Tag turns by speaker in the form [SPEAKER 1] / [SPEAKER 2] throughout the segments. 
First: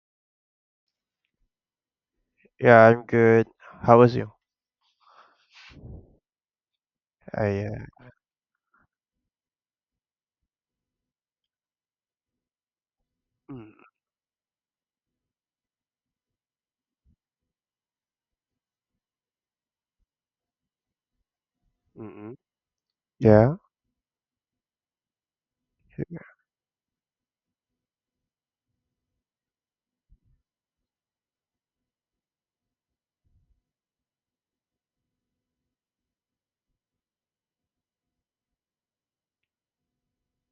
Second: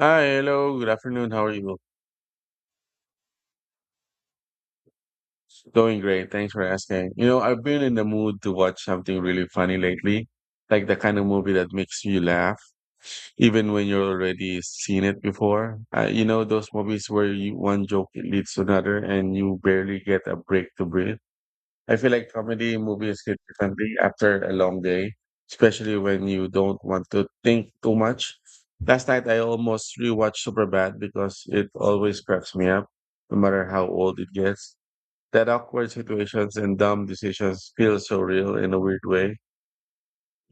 [SPEAKER 1] Hi, hello, good afternoon. How are you?
[SPEAKER 2] Yeah, I'm good. How was you?
[SPEAKER 1] Doing great. Thanks for asking. You know, I've
[SPEAKER 2] I
[SPEAKER 1] been in the mood to watch something really funny lately, like the kind of movie that makes you laugh, even when you've already seen it before. Those movies where you, one joke leads to another and you barely get a break to breathe. I feel like
[SPEAKER 2] Mm-hmm.
[SPEAKER 1] comedy movies hit
[SPEAKER 2] yeah,
[SPEAKER 1] differently after a long day, especially when you don't want to think too much. Last night I almost rewatched Superbad because it always cracks me up, no matter how old it gets. That awkward situations and dumb decisions feel so real in a weird way.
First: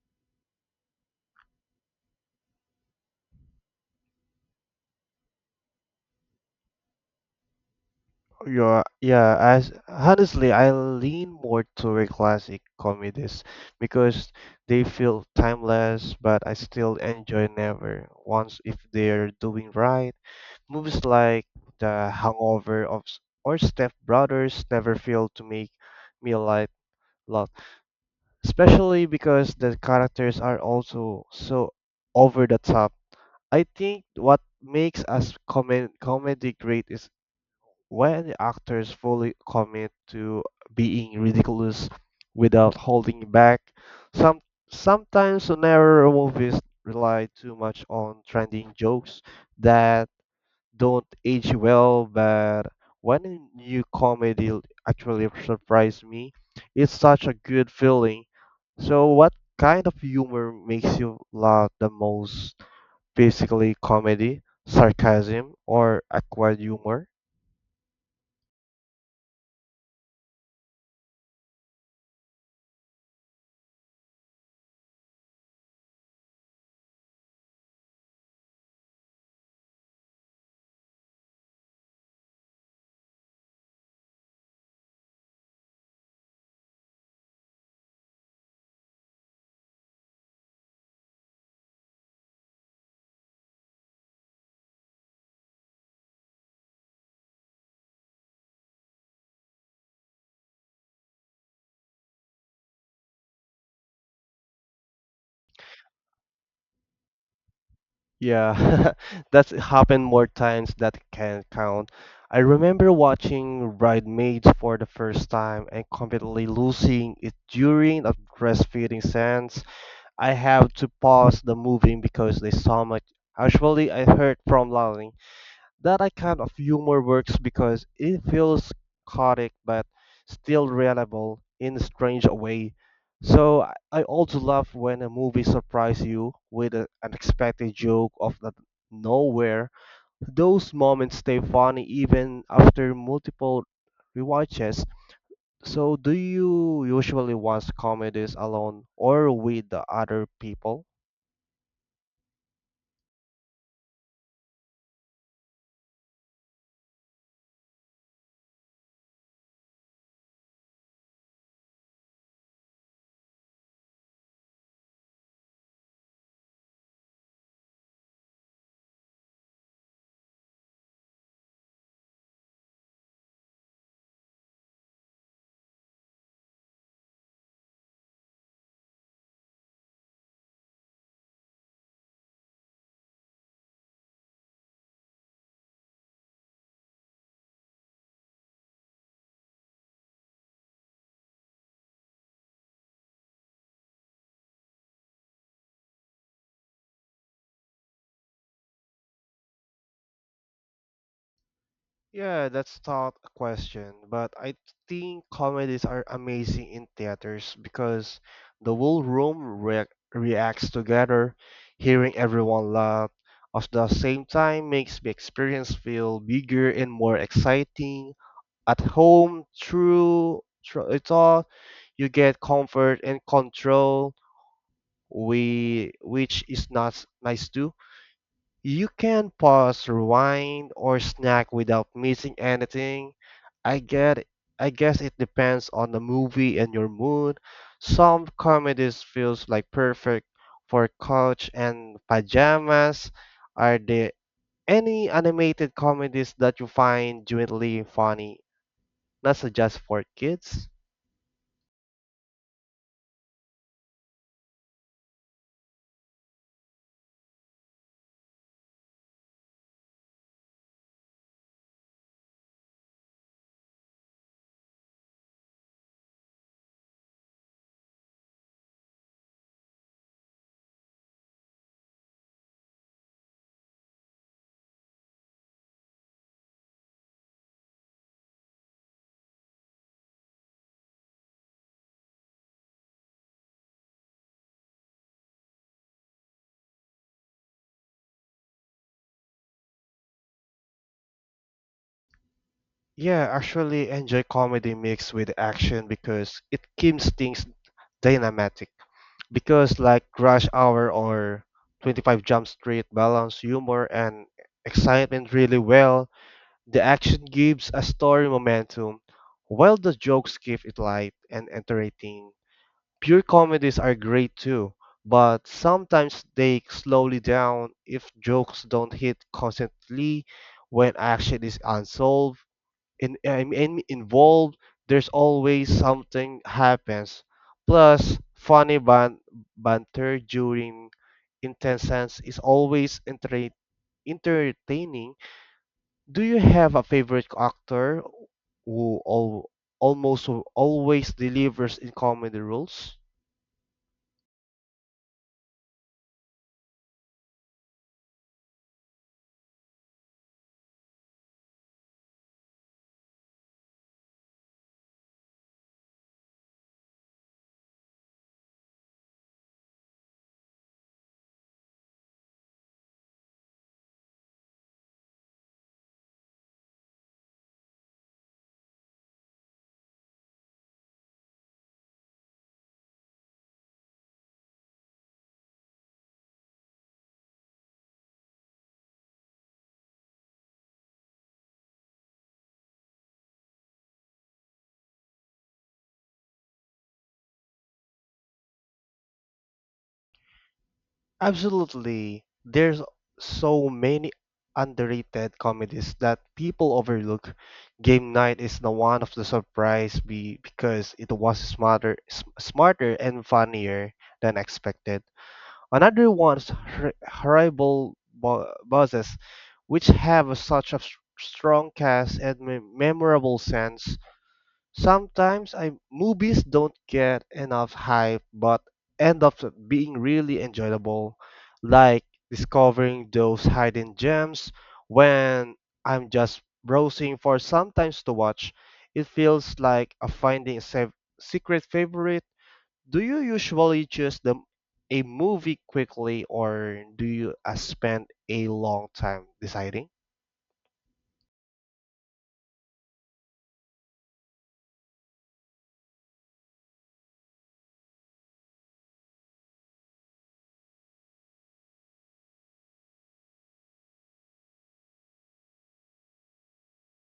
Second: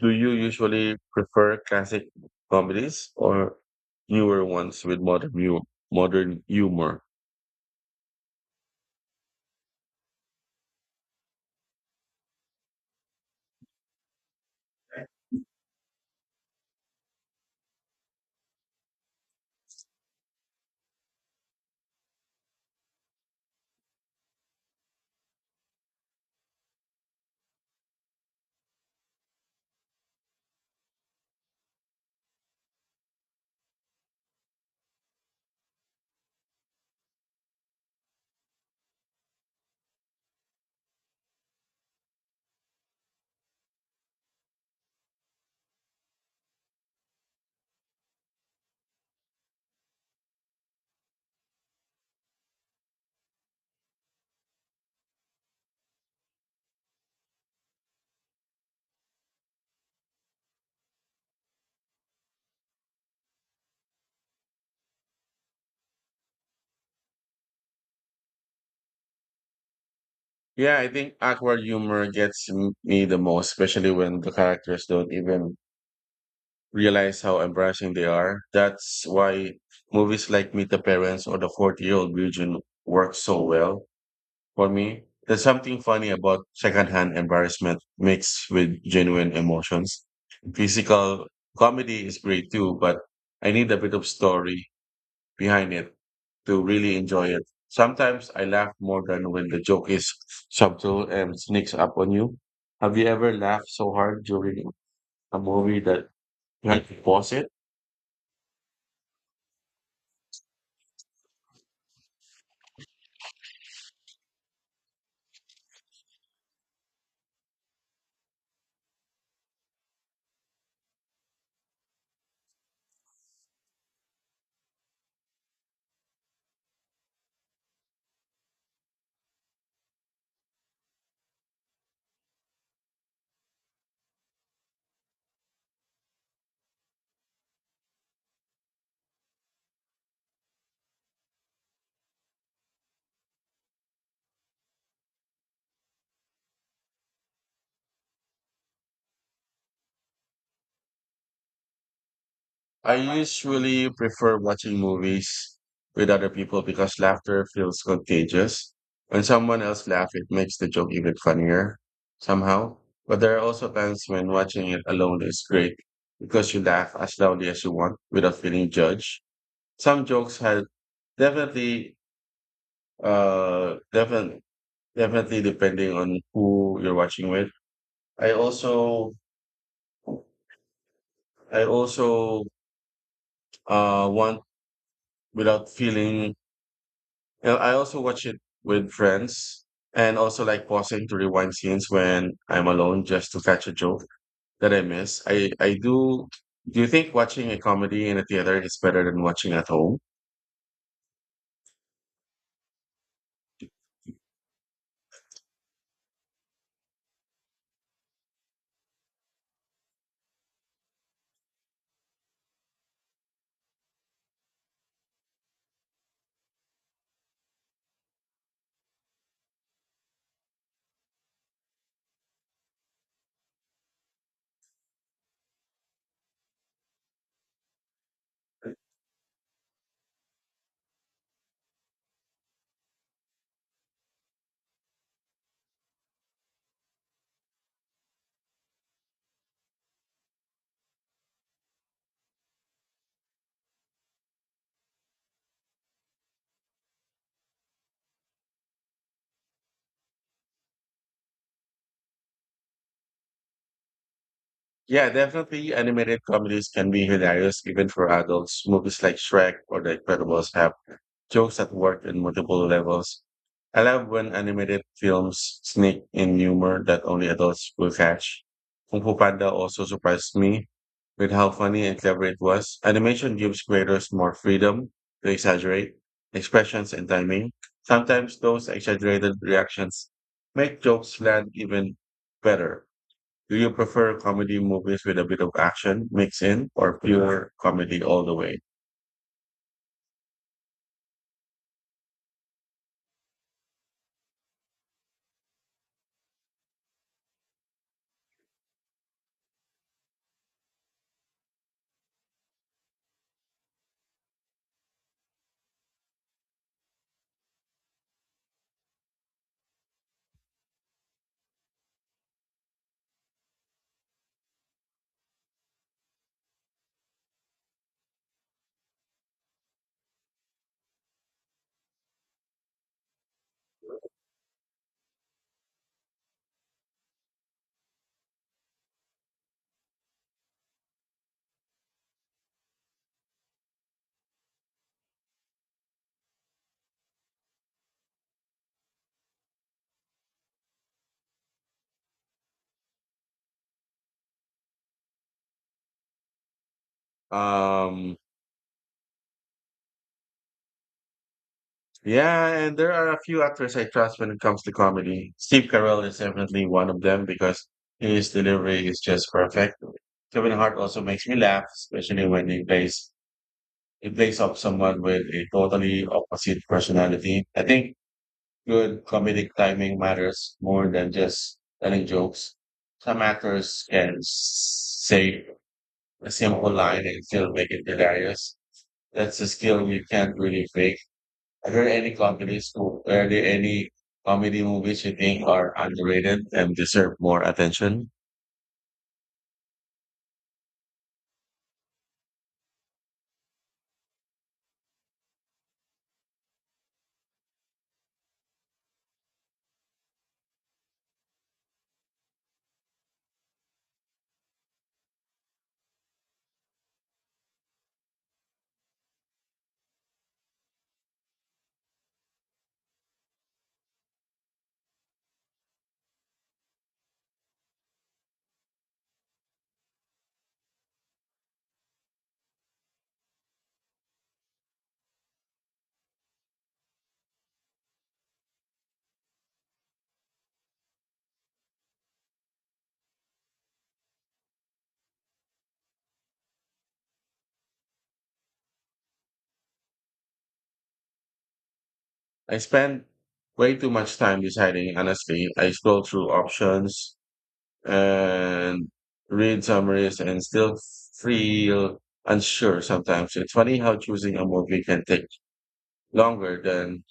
[SPEAKER 1] Do you usually prefer classic comedies or newer ones with modern humor?
[SPEAKER 2] yeah, yeah. As honestly, I lean more toward classic comedies because they feel timeless, but I still enjoy never once if they're doing right. Movies like The Hangover or Step Brothers never fail to make me laugh lot, especially because the characters are also so over the top. I think what makes us comedy great is when the actors fully commit to being ridiculous without holding back. Some sometimes newer movies rely too much on trending jokes that don't age well, but when a new comedy actually surprised me, it's such a good feeling. So what kind of humor makes you laugh the most? Basically comedy, sarcasm, or acquired humor.
[SPEAKER 1] Yeah, I think awkward humor gets me the most, especially when the characters don't even realize how embarrassing they are. That's why movies like Meet the Parents or The 40 Year Old Virgin work so well for me. There's something funny about secondhand embarrassment mixed with genuine emotions. Physical comedy is great too, but I need a bit of story behind it to really enjoy it. Sometimes I laugh more than when the joke is subtle and sneaks up on you. Have you ever laughed so hard during a movie that you had to pause it?
[SPEAKER 2] Yeah, that's happened more times that can count. I remember watching Bridesmaids for the first time and completely losing it during a breastfeeding sense. I have to pause the movie because there's so much. Actually, I heard from Lali that I kind of humor works because it feels chaotic but still reliable in a strange way. So I also love when a movie surprises you with an unexpected joke of the nowhere. Those moments stay funny even after multiple rewatches. So do you usually watch comedies alone or with the other people?
[SPEAKER 1] I usually prefer watching movies with other people because laughter feels contagious. When someone else laughs, it makes the joke even funnier somehow. But there are also times when watching it alone is great because you laugh as loudly as you want without feeling judged. Some jokes have definitely, uh, definitely, definitely depending on who you're watching with. I also, I also, want without feeling I also watch it with friends and also like pausing to rewind scenes when I'm alone just to catch a joke that I miss. I do. Do you think watching a comedy in a theater is better than watching at home?
[SPEAKER 2] Yeah, that's not a question, but I think comedies are amazing in theaters because the whole room reac reacts together, hearing everyone laugh at the same time makes the experience feel bigger and more exciting. At home, through it all, you get comfort and control, which is not nice too. You can pause, rewind, or snack without missing anything. I get I guess it depends on the movie and your mood. Some comedies feels like perfect for couch and pajamas. Are there any animated comedies that you find genuinely funny, not so just for kids?
[SPEAKER 1] Yeah, definitely. Animated comedies can be hilarious even for adults. Movies like Shrek or The Incredibles have jokes that work in multiple levels. I love when animated films sneak in humor that only adults will catch. Kung Fu Panda also surprised me with how funny and clever it was. Animation gives creators more freedom to exaggerate expressions and timing. Sometimes those exaggerated reactions make jokes land even better. Do you prefer comedy movies with a bit of action mixed in or pure comedy all the way?
[SPEAKER 2] Yeah, actually enjoy comedy mixed with action because it keeps things dynamic. Because like rush hour or 25 jump street balance humor and excitement really well. The action gives a story momentum while the jokes keep it light and entertaining. Pure comedies are great too, but sometimes they slowly down if jokes don't hit constantly. When action is unsolved in, I'm in involved, there's always something happens. Plus, funny banter during intense scenes is always entertaining. Do you have a favorite actor who almost always delivers in comedy roles?
[SPEAKER 1] Um, yeah, and there are a few actors I trust when it comes to comedy. Steve Carell is definitely one of them because his delivery is just perfect. Kevin Hart also makes me laugh, especially when he plays off someone with a totally opposite personality. I think good comedic timing matters more than just telling jokes. Some actors can say a simple line and still make it hilarious. That's a skill you can't really fake. Are there any comedy movies you think are underrated and deserve more attention?
[SPEAKER 2] Absolutely. There's so many underrated comedies that people overlook. Game Night is the one of the surprise be because it was smarter and funnier than expected. Another one's Horrible Bosses, which have a such a strong cast and memorable scenes. Sometimes I movies don't get enough hype but end up being really enjoyable, like discovering those hidden gems when I'm just browsing for sometimes to watch. It feels like a finding a secret favorite. Do you usually choose the a movie quickly or do you spend a long time deciding?
[SPEAKER 1] I spend way too much time deciding, honestly. I scroll through options and read summaries and still feel unsure sometimes. It's funny how choosing a movie can take longer than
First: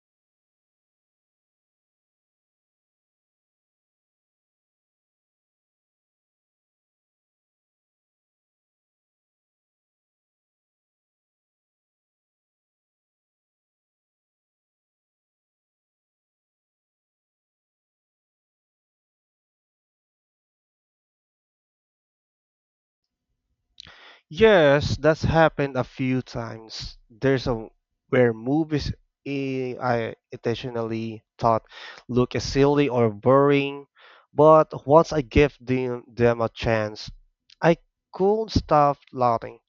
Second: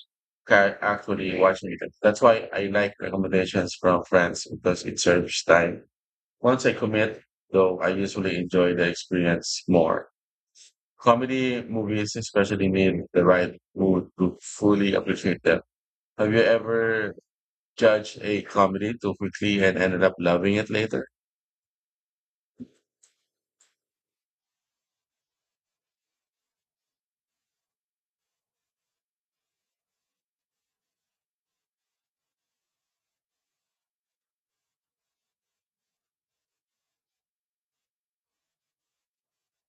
[SPEAKER 1] actually watching it. That's why I like recommendations from friends because it serves time. Once I commit, though, I usually enjoy the experience more. Comedy movies especially need the right mood to fully appreciate them. Have you ever judged a comedy too quickly and ended up loving it later?
[SPEAKER 2] Yes, that's happened a few times. There's a where movies I intentionally thought look silly or boring, but once I gave them a chance, I couldn't stop laughing.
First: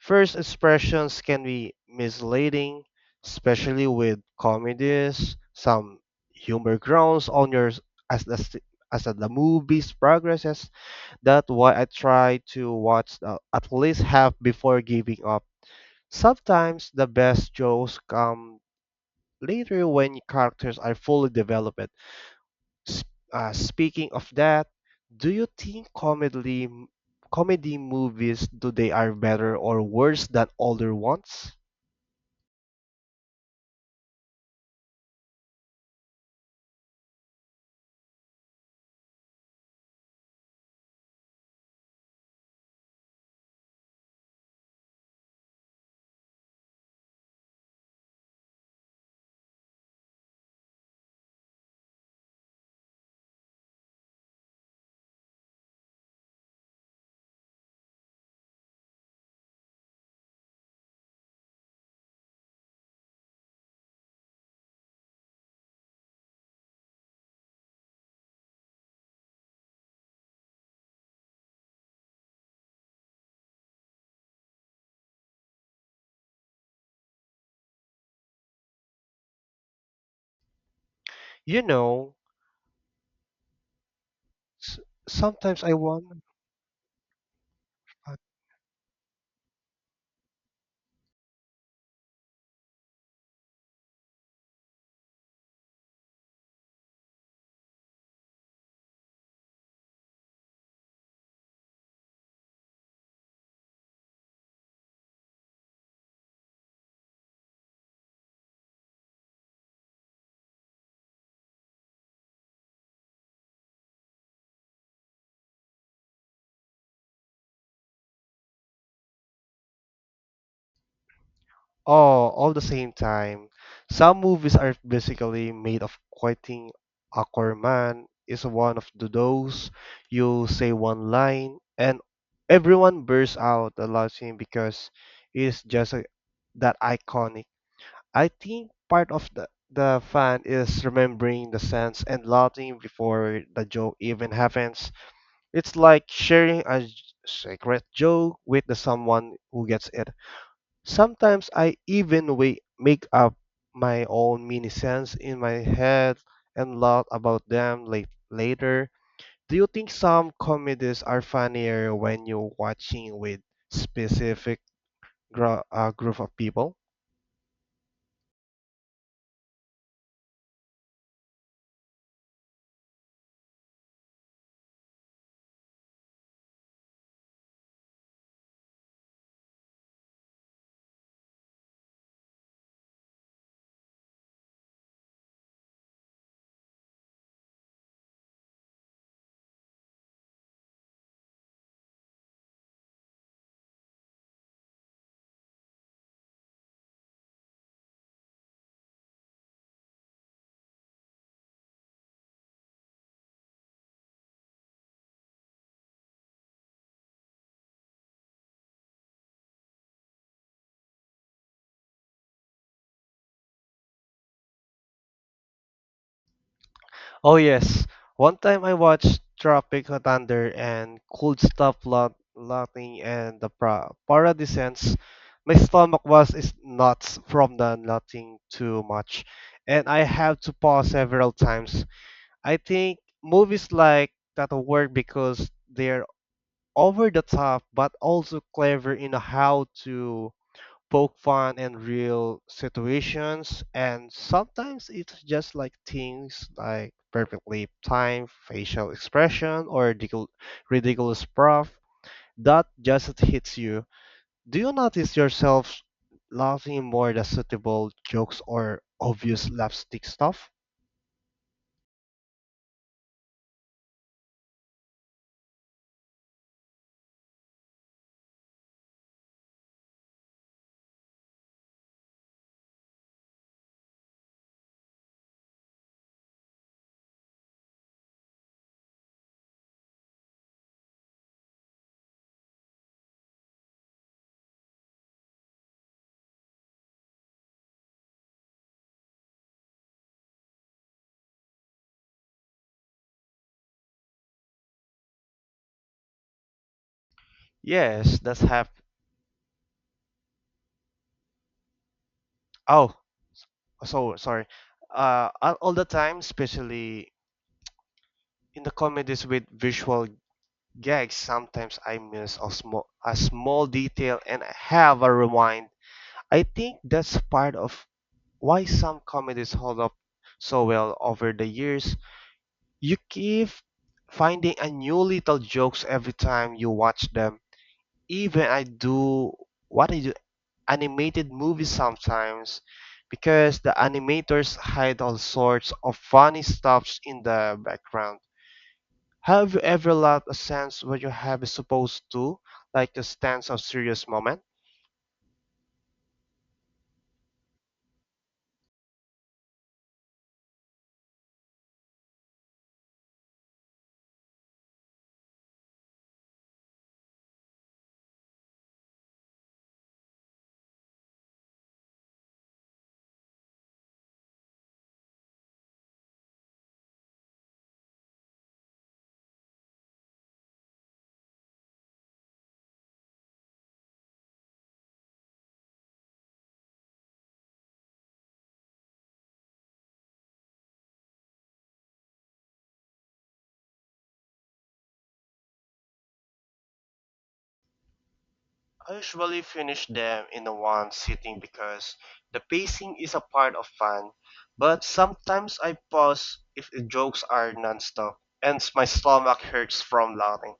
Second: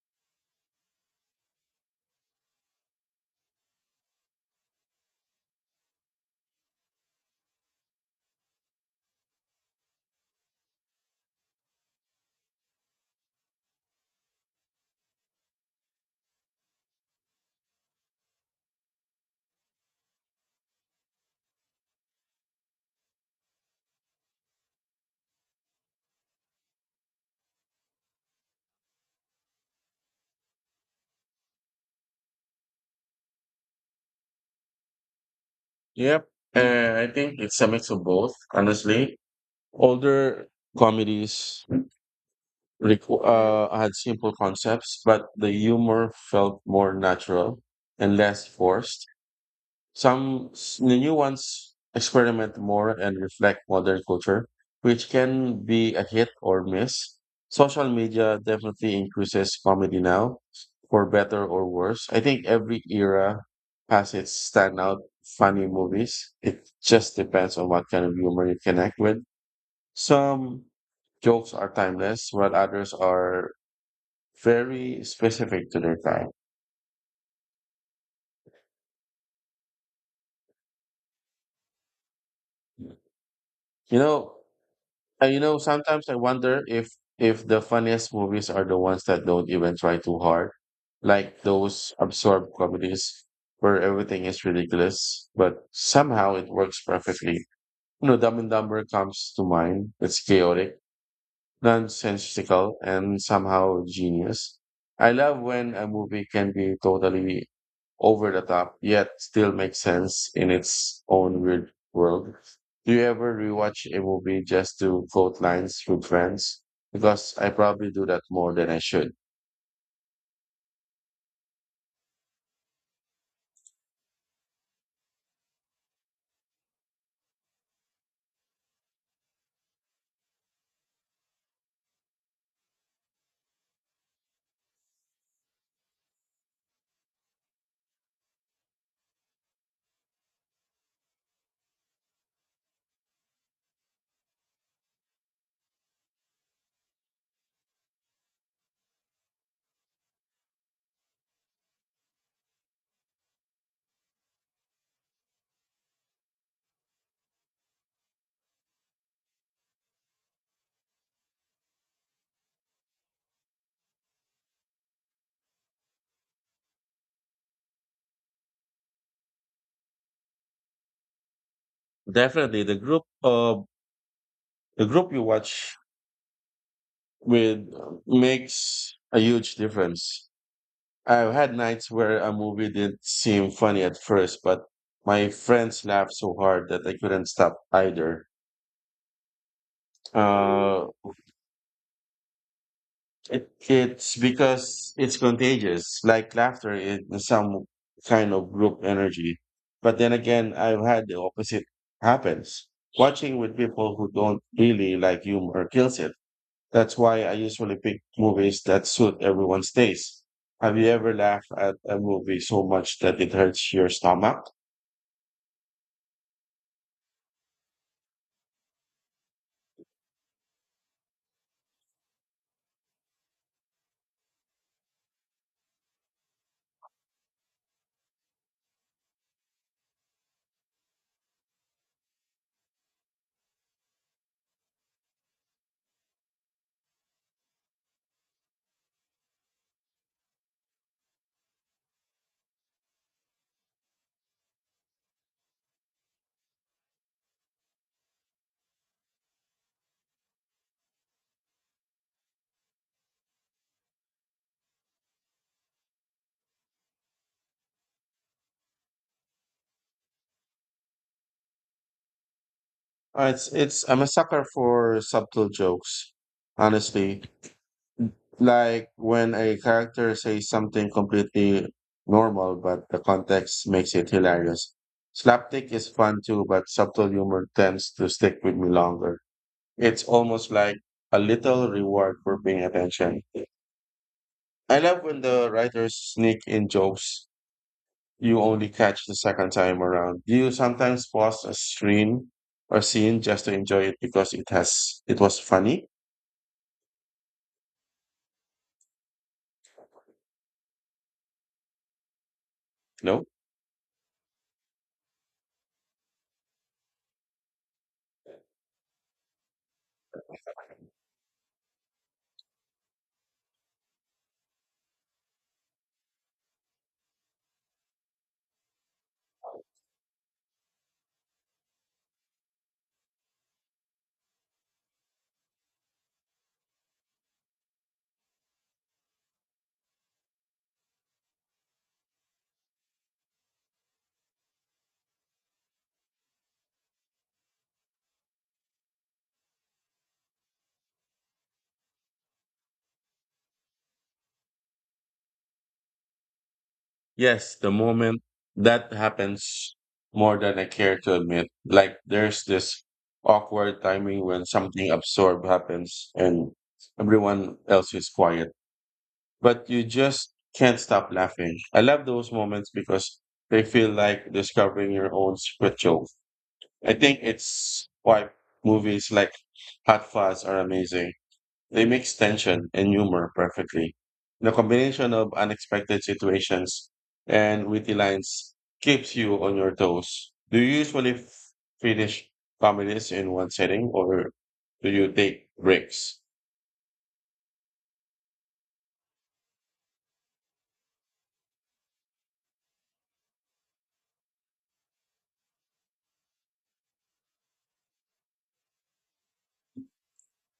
[SPEAKER 2] First expressions can be misleading, especially with comedies. Some humor grounds on your as the s- as the movie's progresses. That's why I try to watch at least half before giving up. Sometimes the best jokes come later when characters are fully developed. S- Speaking of that, do you think comedy movies today are better or worse than older ones?
[SPEAKER 1] Yep. And I think it's a mix of both, honestly. Older comedies had simple concepts, but the humor felt more natural and less forced. The new ones experiment more and reflect modern culture, which can be a hit or miss. Social media definitely increases comedy now, for better or worse. I think every era has its standout funny movies. It just depends on what kind of humor you connect with. Some jokes are timeless, while others are very specific to their time.
[SPEAKER 2] You know,
[SPEAKER 1] You know,
[SPEAKER 2] s- sometimes I
[SPEAKER 1] Sometimes I
[SPEAKER 2] wonder.
[SPEAKER 1] wonder if the funniest movies are the ones that don't even try too hard, like those absurd comedies where everything is ridiculous, but somehow it works perfectly. You know, Dumb and Dumber comes to mind. It's chaotic, nonsensical and somehow genius. I love when a movie can be totally over the top, yet still makes sense in its own weird world. Do you ever rewatch a movie just to quote lines with friends? Because I probably do that more than I should.
[SPEAKER 2] All the same time. Some movies are basically made of quoting. Aquaman is one of the those. You say one line and everyone bursts out laughing because it's just a, that iconic. I think part of the fan is remembering the sense and laughing before the joke even happens. It's like sharing a secret joke with the someone who gets it. Sometimes I even make up my own mini sense in my head and laugh about them later. Do you think some comedies are funnier when you're watching with specific group of people?
[SPEAKER 1] Definitely, the group you watch with makes a huge difference. I've had nights where a movie didn't seem funny at first, but my friends laughed so hard that I couldn't stop either. Uh, it's because it's contagious, like laughter is some kind of group energy. But then again, I've had the opposite happens. Watching with people who don't really like humor kills it. That's why I usually pick movies that suit everyone's taste. Have you ever laughed at a movie so much that it hurts your stomach?
[SPEAKER 2] Oh yes, one time I watched Tropic Thunder and *Cold Stuff lot laughing and the para descents. My stomach was is nuts from the nothing too much, and I had to pause several times. I think movies like that work because they're over the top but also clever in how to poke fun in real situations. And sometimes it's just like things like perfectly timed facial expression or ridiculous prof that just hits you. Do you notice yourself laughing more at suitable jokes or obvious slapstick stuff?
[SPEAKER 1] It's I'm a sucker for subtle jokes, honestly. Like when a character says something completely normal, but the context makes it hilarious. Slapstick is fun too, but subtle humor tends to stick with me longer. It's almost like a little reward for paying attention. I love when the writers sneak in jokes you only catch the second time around. Do you sometimes pause a stream or scene just to enjoy it because it has it was funny?
[SPEAKER 2] Yes that's hap oh
[SPEAKER 1] No.
[SPEAKER 2] so sorry All the time, especially in the comedies with visual. Yikes, sometimes I miss a small detail and I have a rewind. I think that's part of why some comedies hold up so well over the years. You keep finding a new little jokes every time you watch them. Even I do what I do animated movies sometimes because the animators hide all sorts of funny stuffs in the background. Have you ever lost a sense where you have is supposed to, like a stanza of serious moment?
[SPEAKER 1] Yes, the moment that happens more than I care to admit. Like there's this awkward timing when something absurd happens and everyone else is quiet. But you just can't stop laughing. I love those moments because they feel like discovering your own secret. I think it's why movies like Hot Fuzz are amazing. They mix tension and humor perfectly. The combination of unexpected situations and witty lines keeps you on your toes. Do you usually finish comedies in one sitting or do you take breaks?
[SPEAKER 2] I usually finish them in a one sitting because the pacing is a part of fun, but sometimes I pause if the jokes are nonstop, and my stomach hurts from laughing.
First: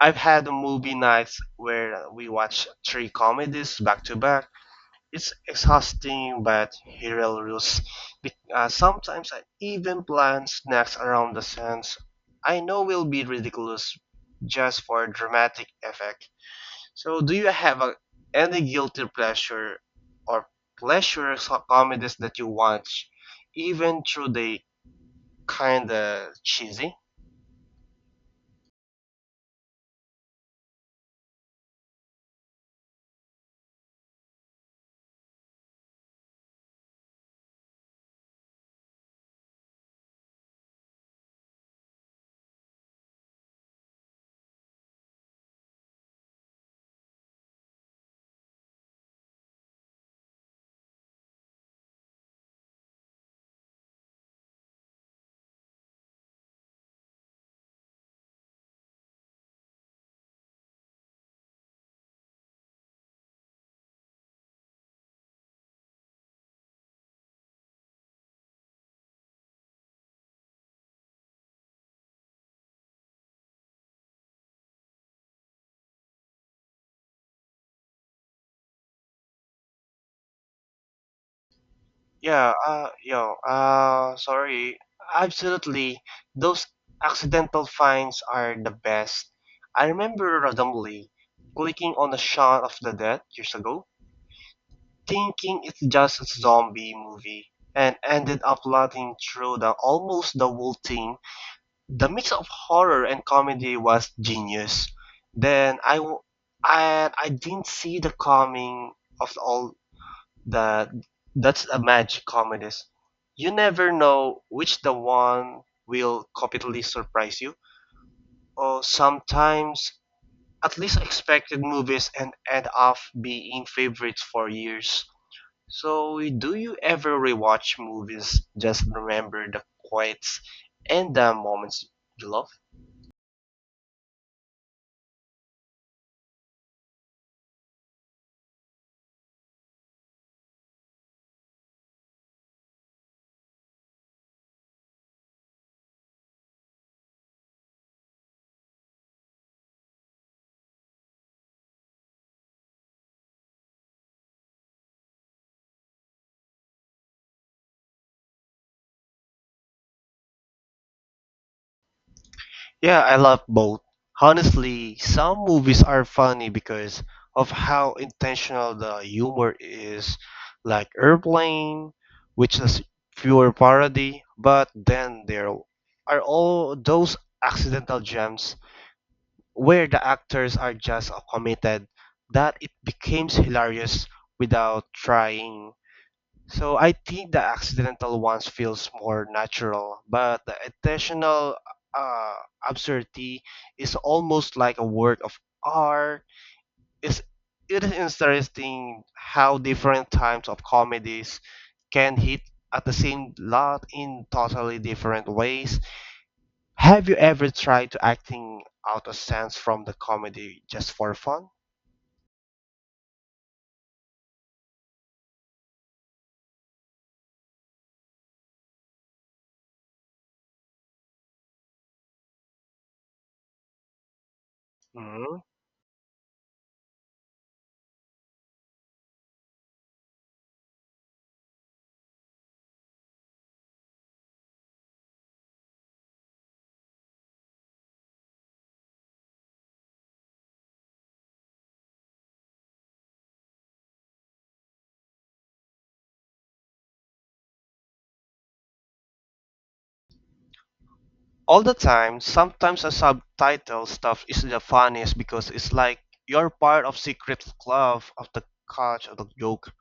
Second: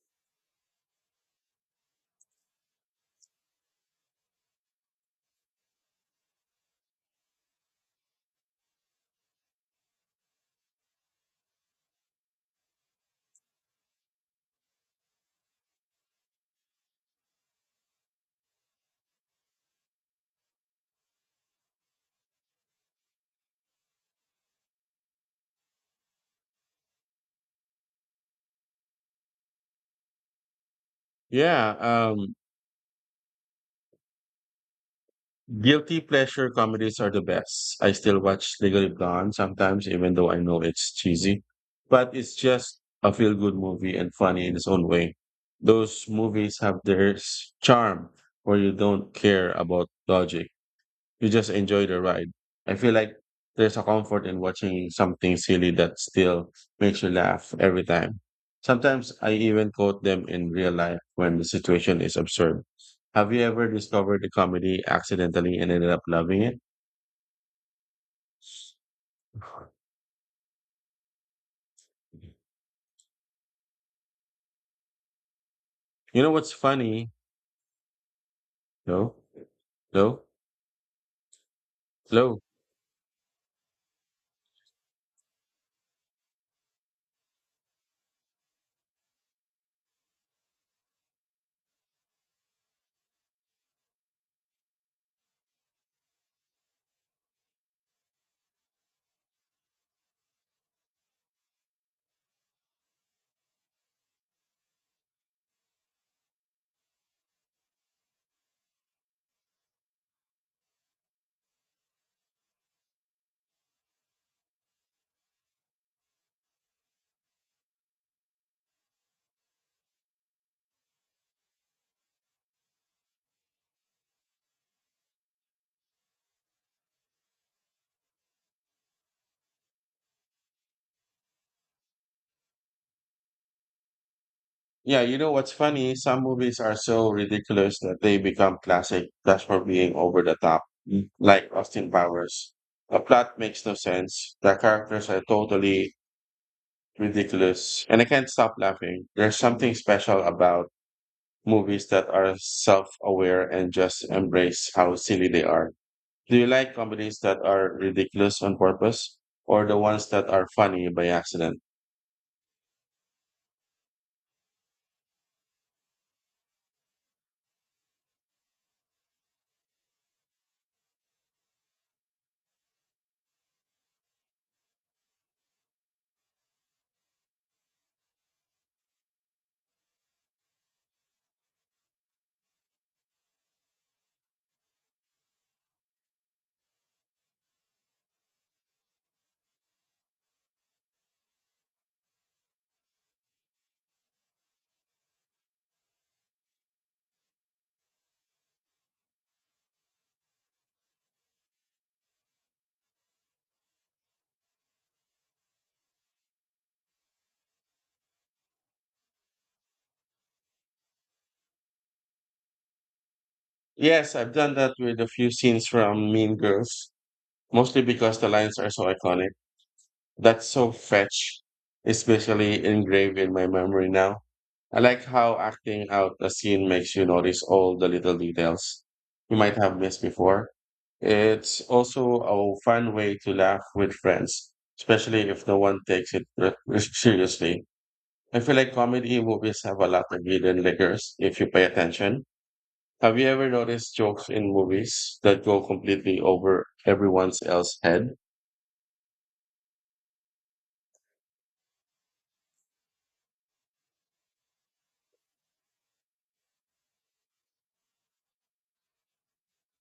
[SPEAKER 2] I've had movie nights where we watch three comedies back to back. It's exhausting, but hilarious. Sometimes I even plan snacks around the sense I know will be ridiculous just for dramatic effect. So, do you have any guilty pleasure or pleasure comedies that you watch, even through they kinda cheesy?
[SPEAKER 1] Yeah. Guilty pleasure comedies are the best. I still watch Legally Blonde sometimes, even though I know it's cheesy, but it's just a feel good movie and funny in its own way. Those movies have their charm where you don't care about logic. You just enjoy the ride. I feel like there's a comfort in watching something silly that still makes you laugh every time. Sometimes I even quote them in real life when the situation is absurd. Have you ever discovered a comedy accidentally and ended up loving it? You know what's funny? No, no, no.
[SPEAKER 2] Yeah, yo, sorry. Absolutely. Those accidental finds are the best. I remember randomly clicking on a shot of the dead years ago, thinking it's just a zombie movie, and ended up laughing through the almost the whole thing. The mix of horror and comedy was genius. Then I, w- and I didn't see the coming of all that. That's a magic comedies. You never know which the one will completely surprise you. Or sometimes at least expected movies and end up being favorites for years. So do you ever rewatch movies just remember the quotes and the moments you love?
[SPEAKER 1] Yeah, you know what's funny? Some movies are so ridiculous that they become classic just for being over the top, Mm. like Austin Powers. The plot makes no sense. The characters are totally ridiculous, and I can't stop laughing. There's something special about movies that are self-aware and just embrace how silly they are. Do you like comedies that are ridiculous on purpose, or the ones that are funny by accident?
[SPEAKER 2] Yeah, I love both. Honestly, some movies are funny because of how intentional the humor is, like Airplane, which is pure parody, but then there are all those accidental gems where the actors are just so committed that it becomes hilarious without trying. So I think the accidental ones feels more natural, but the intentional uh, absurdity is almost like a work of art. It's, it is interesting how different types of comedies can hit at the same lot in totally different ways. Have you ever tried to acting out a sense from the comedy just for fun?
[SPEAKER 1] Yes, I've done that with a few scenes from Mean Girls, mostly because the lines are so iconic. That's so fetch, especially engraved in my memory now. I like how
[SPEAKER 2] Mhm.
[SPEAKER 1] acting out a scene makes you notice all the little details you might have missed before. It's also a fun way to laugh with friends, especially if no one takes it seriously. I feel like comedy movies have a lot of hidden layers if you pay attention. Have you ever noticed jokes in movies that go completely over everyone else's head?
[SPEAKER 2] All the time, sometimes a subtitle stuff is the funniest because it's like you're part of secret club of the catch of the joke.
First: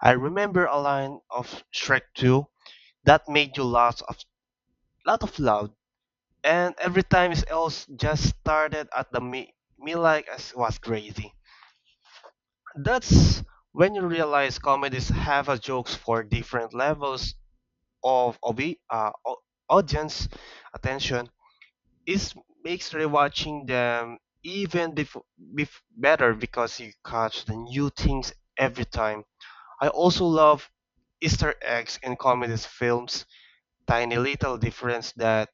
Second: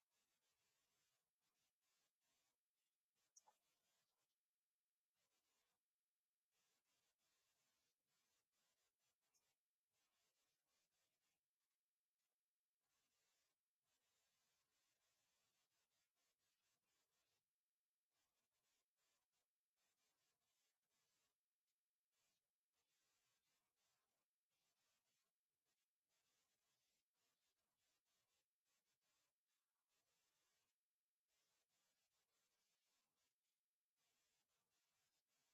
[SPEAKER 2] I remember a line of Shrek 2 that made you lots of lot of loud, and every time else just started at me like I was crazy. That's when you realize comedies have a jokes for different levels of au- audience attention. It makes rewatching them even better because you catch the new things every time. I also love Easter eggs in comedies films tiny little difference that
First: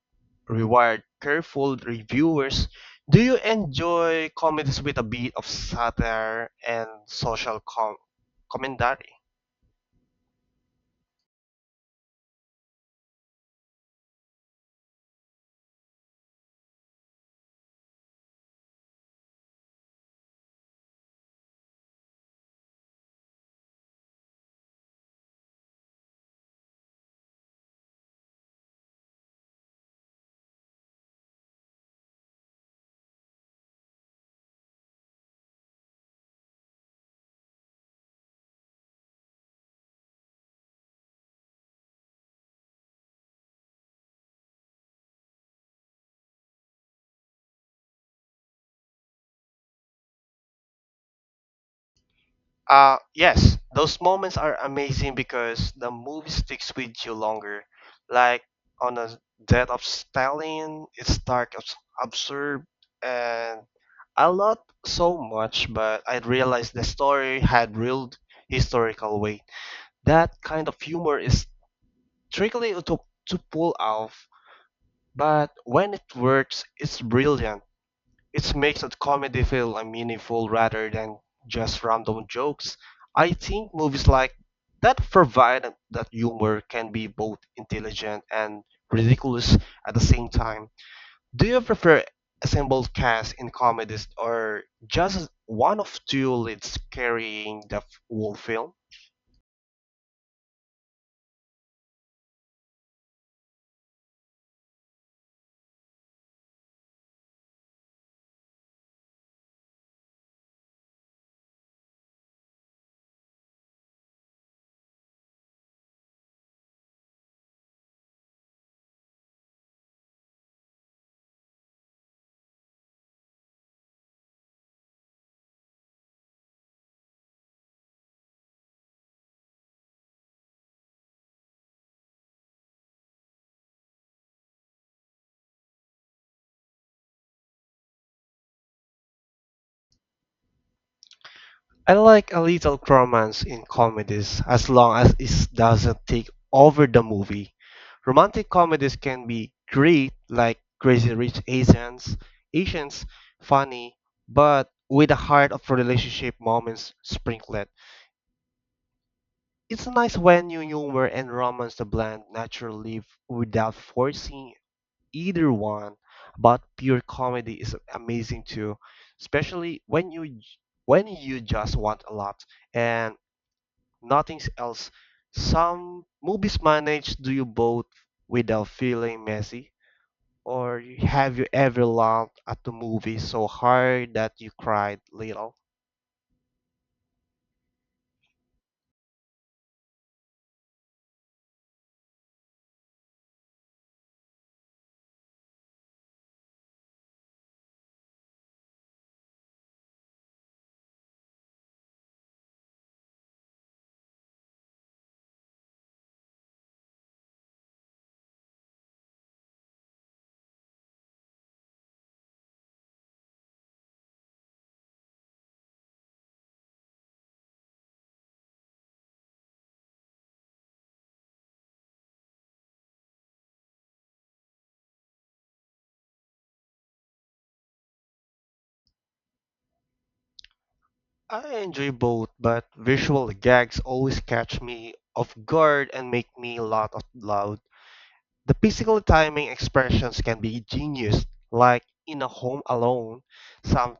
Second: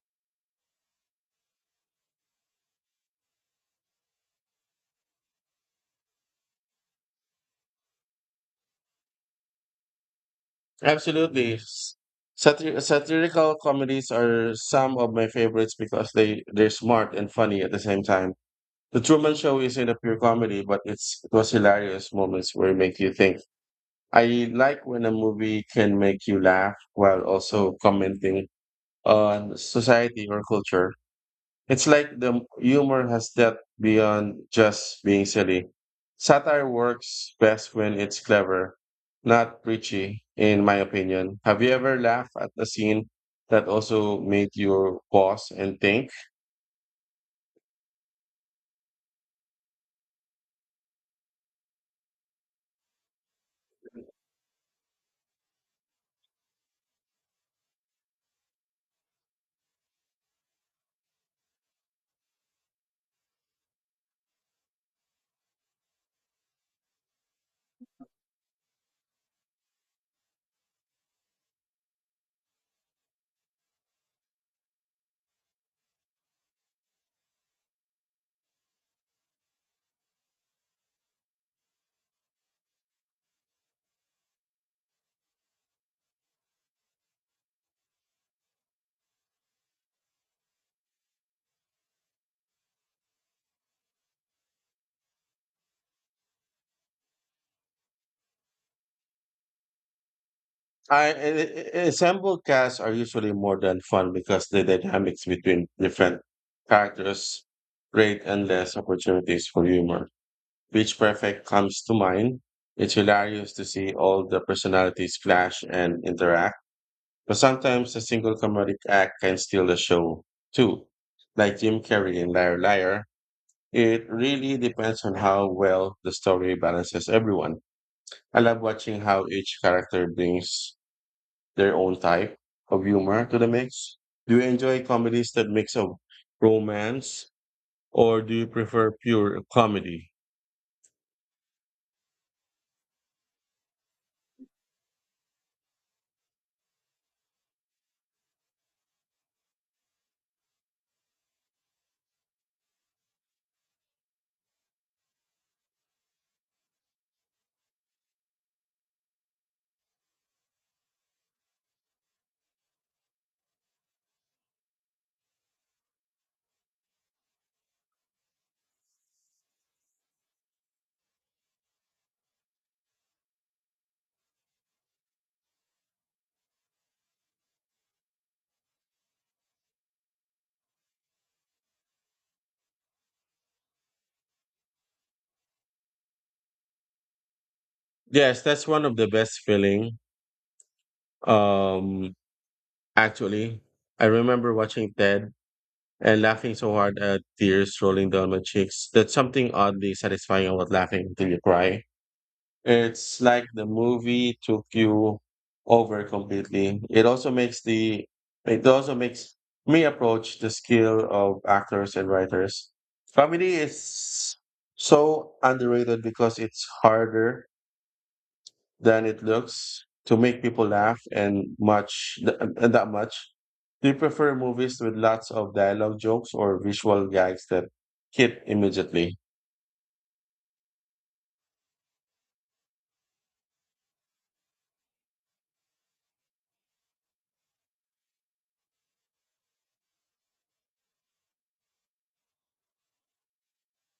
[SPEAKER 2] reward careful reviewers. Do you enjoy comedies with a bit of satire and social commentary?
[SPEAKER 1] Absolutely. Satirical comedies are some of my favorites because they're smart and funny at the same time. The Truman Show isn't a pure comedy, but it was hilarious moments where it make you think. I like when a movie can make you laugh while also commenting on society or culture. It's like the humor has depth beyond just being silly. Satire works best when it's clever, not preachy, in my opinion. Have you ever laughed at a scene that also made you pause and think?
[SPEAKER 2] Yes, those moments are amazing because the movie sticks with you longer. Like on the death of Stalin, it's dark, absurd, and I loved so much, but I realized the story had real historical weight. That kind of humor is tricky to pull off, but when it works, it's brilliant. It makes a comedy feel meaningful rather than just random jokes. I think movies like that provide that humor can be both intelligent and ridiculous at the same time. Do you prefer assembled cast in comedies or just one of two leads carrying the whole film?
[SPEAKER 1] Ensemble casts are usually more than fun because the dynamics between different characters create endless opportunities for humor. Pitch Perfect comes to mind. It's hilarious to see all the personalities clash and interact, but sometimes a single comedic act can steal the show too. Like Jim Carrey in Liar Liar, it really depends on how well the story balances everyone. I love watching how each character brings their own type of humor to the mix. Do you enjoy comedies that mix of romance or do you prefer pure comedy?
[SPEAKER 2] I like a little romance in comedies as long as it doesn't take over the movie. Romantic comedies can be great, like Crazy Rich Asians, funny, but with a heart of relationship moments sprinkled. It's nice when new humor and romance the blend naturally without forcing either one. But pure comedy is amazing too, especially when you just want a lot and nothing else. Some movies manage do you both without feeling messy, or have you ever laughed at the movie so hard that you cried little?
[SPEAKER 1] Yes, that's one of the best feeling. Um, Actually, I remember watching Ted and laughing so hard at tears rolling down my cheeks. That's something oddly satisfying about laughing until you cry. It's like the movie took you over completely. It also makes me approach the skill of actors and writers. Comedy is so underrated because it's harder than it looks to make people laugh and much th- and that much. Do you prefer movies with lots of dialogue jokes or visual gags that hit immediately?
[SPEAKER 2] I enjoy both, but visual gags always catch me off guard and make me laugh out loud. The physical timing expressions can be genius, like in a home alone, some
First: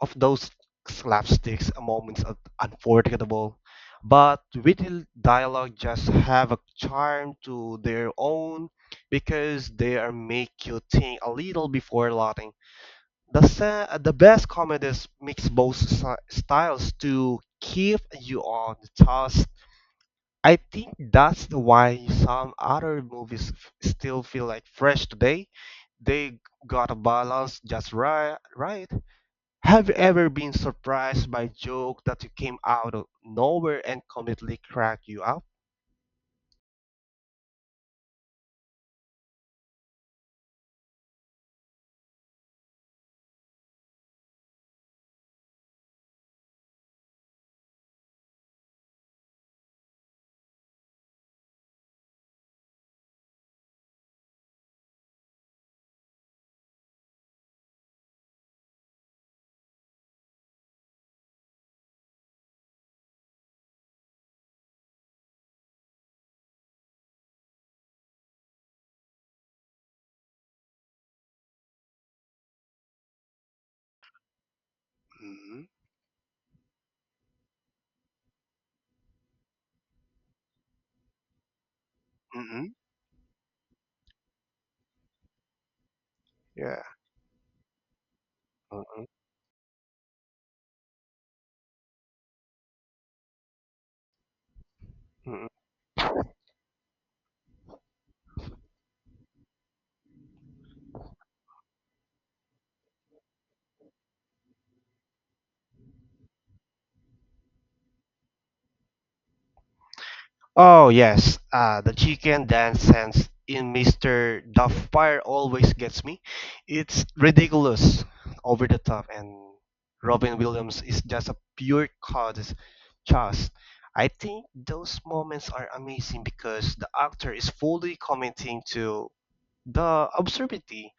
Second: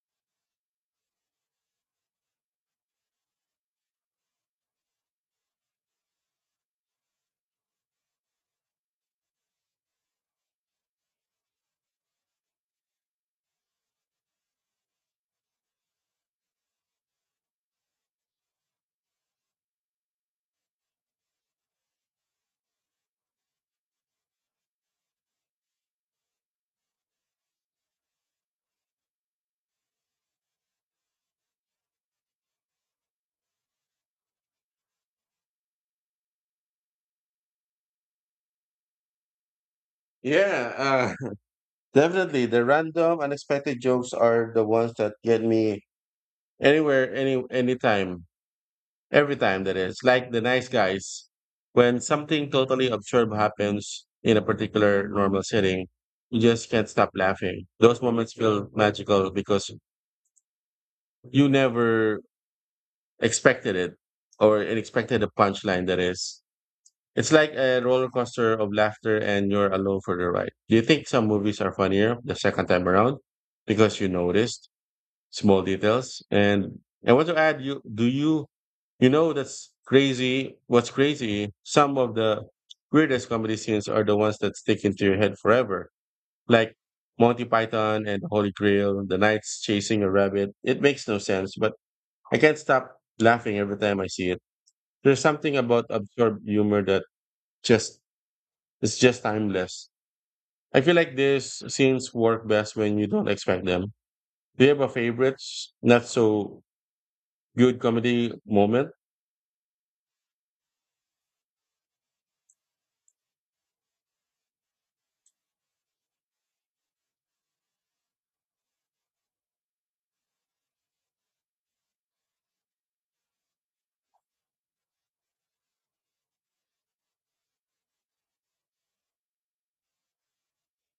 [SPEAKER 2] of those slapsticks moments are unforgettable, but witty dialogue just have a charm to their own because they are make you think a little before laughing. The best comedies mix both styles to keep you on the task. I think that's why some other movies still feel like fresh today. They got a balance just right, right. Have you ever been surprised by joke that you came out of nowhere and completely cracked you up?
[SPEAKER 1] Yeah, uh, Definitely, the random, unexpected jokes are the ones that get me anywhere, anytime, every time. That is like the nice guys. When something totally absurd happens in a particular normal setting, you just can't stop laughing. Those moments feel magical because you never expected it or it expected a punchline that is it's like a roller coaster of laughter and you're alone for the ride. Do you think some movies are funnier the second time around because you noticed
[SPEAKER 2] Mm-hmm.
[SPEAKER 1] small details? And I want to add you do you you know That's crazy. Some of the
[SPEAKER 2] Mm-hmm.
[SPEAKER 1] weirdest comedy scenes are the ones that stick into your head forever. Like
[SPEAKER 2] Yeah.
[SPEAKER 1] Monty Python and the Holy
[SPEAKER 2] Mm-hmm.
[SPEAKER 1] Grail, the knights chasing a rabbit. It makes no sense, but I can't stop laughing every time I see it. There's
[SPEAKER 2] Mm-hmm.
[SPEAKER 1] something about absurd humor that just it's just timeless. I feel like these scenes work best when you don't expect them. Do you have a favorite, not so good comedy moment?
[SPEAKER 2] Oh yes, the chicken dance hands in Mr. Dufffire always gets me. It's ridiculous, over the top, and Robin Williams is just a pure cause. Just, I think those moments are amazing because the actor is fully committing to the absurdity.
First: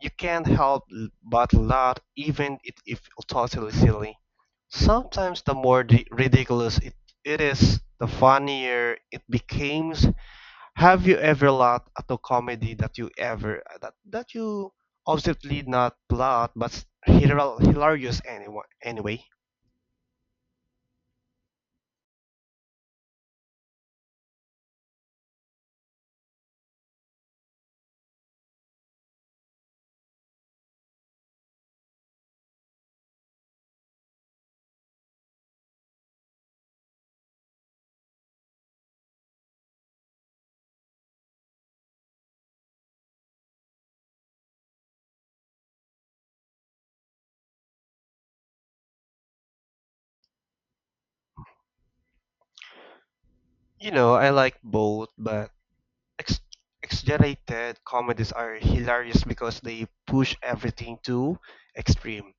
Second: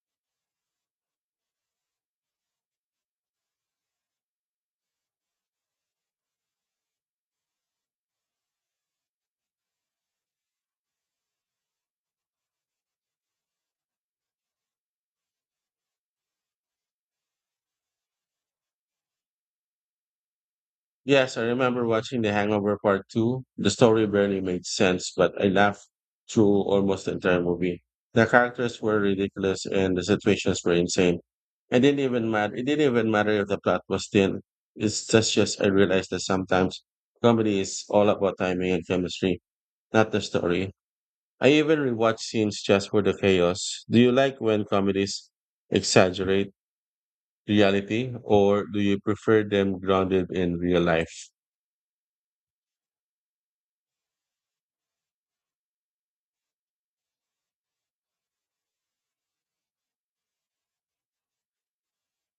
[SPEAKER 2] You can't help but laugh even if totally silly. Sometimes the more ridiculous it is, the funnier it becomes. Have you ever laughed at a comedy that you obviously not laugh but hilarious anyway? Anyway,
[SPEAKER 1] Yes, I remember watching The Hangover Part 2. The story barely made sense, but I laughed through almost the entire movie. The characters were ridiculous and the situations were insane. It didn't even matter if the plot was thin. Just I realized that sometimes comedy is all about timing and chemistry, not the story. I even rewatch scenes just for the chaos. Do you like when comedies exaggerate reality, or do you prefer them grounded in real life?
[SPEAKER 2] you know I like both, but ex- exaggerated comedies are hilarious because they push everything to extreme.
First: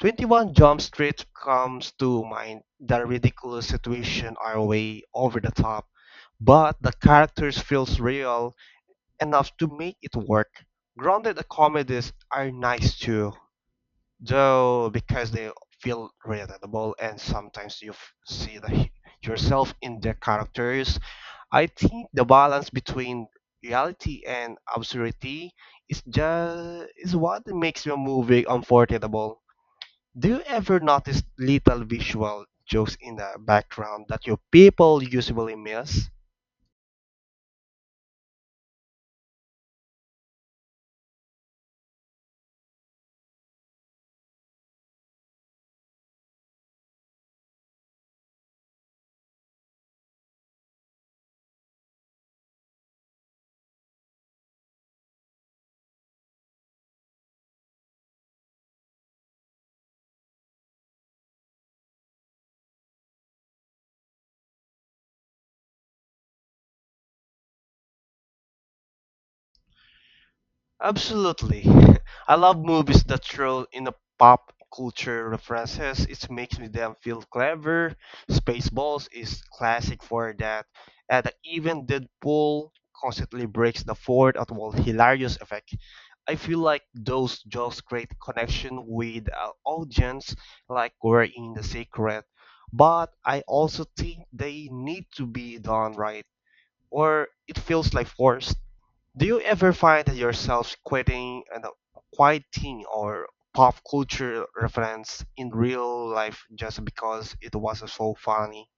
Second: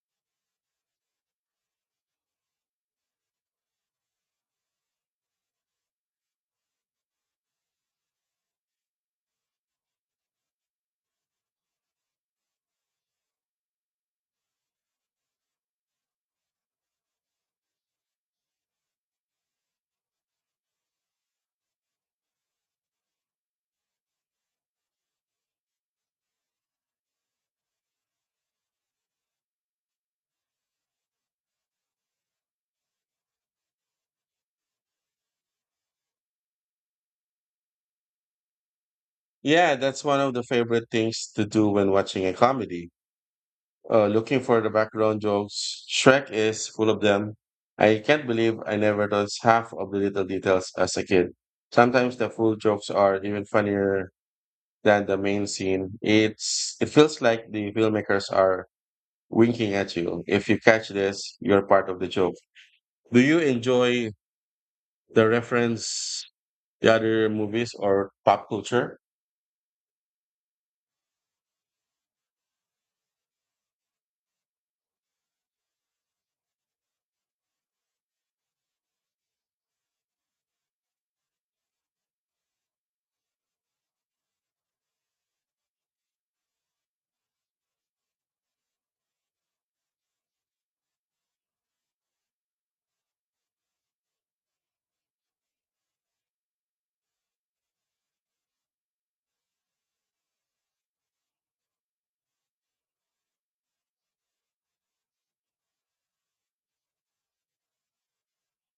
[SPEAKER 2] 21 Jump Street comes to mind the ridiculous situation are way over the top, but the characters feels real enough to make it work. Grounded comedies are nice too, though because they feel relatable and sometimes you yourself in the characters. I think the balance between reality and absurdity is what makes your movie unforgettable. Do you ever notice little visual jokes in the background that your people usually miss?
[SPEAKER 1] Yeah, that's one of the favorite things to do when watching a comedy. Looking for the background jokes. Shrek is full of them. I can't believe I never noticed half of the little details as a kid. Sometimes the full jokes are even funnier than the main scene. It's it feels like the filmmakers are winking at you. If you catch this, you're part of the joke. Do you enjoy the reference the other movies or pop culture?
[SPEAKER 2] Absolutely. I love movies that throw in a pop culture references. It makes me them feel clever. Spaceballs is classic for that. And even Deadpool constantly breaks the fourth at one hilarious effect. I feel like those jokes create connection with our audience like we're in the secret. But I also think they need to be done right or it feels like force. Do you ever find yourself quoting or pop culture reference in real life just because it was so funny?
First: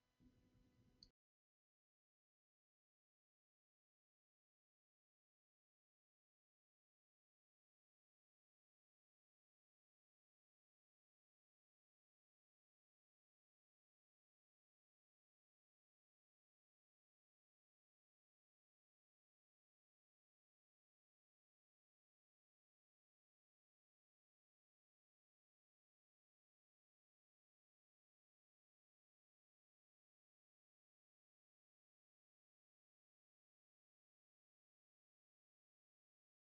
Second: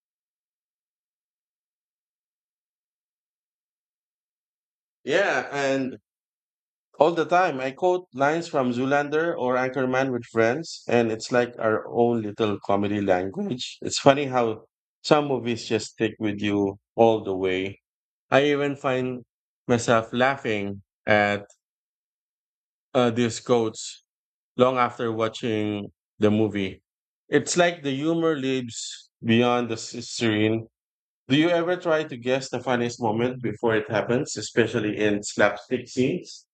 [SPEAKER 1] Yeah, and All the time. I quote lines from Zoolander or Anchorman with friends, and it's like our own little comedy language. It's funny how some movies just stick with you all the way. I even find myself laughing at these quotes long after watching the movie. It's like the humor lives beyond the screen. Do you ever try to guess the funniest moment before it happens, especially in slapstick scenes?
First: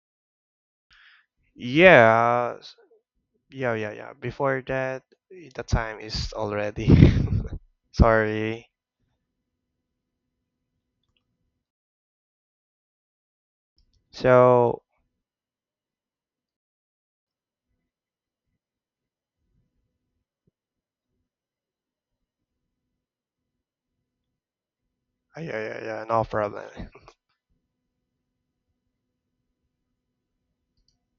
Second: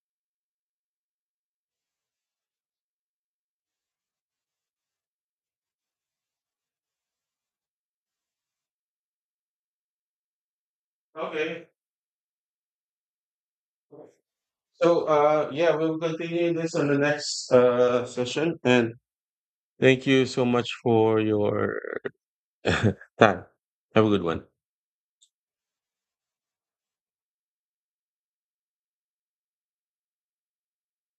[SPEAKER 2] Yeah, yeah, yeah, yeah. Before that, the time is already. Sorry.
[SPEAKER 1] Okay.
[SPEAKER 2] So,
[SPEAKER 1] So, yeah, we'll continue this on the next session. And thank you so much for your time. Have a good one.
[SPEAKER 2] yeah, yeah, yeah, no problem.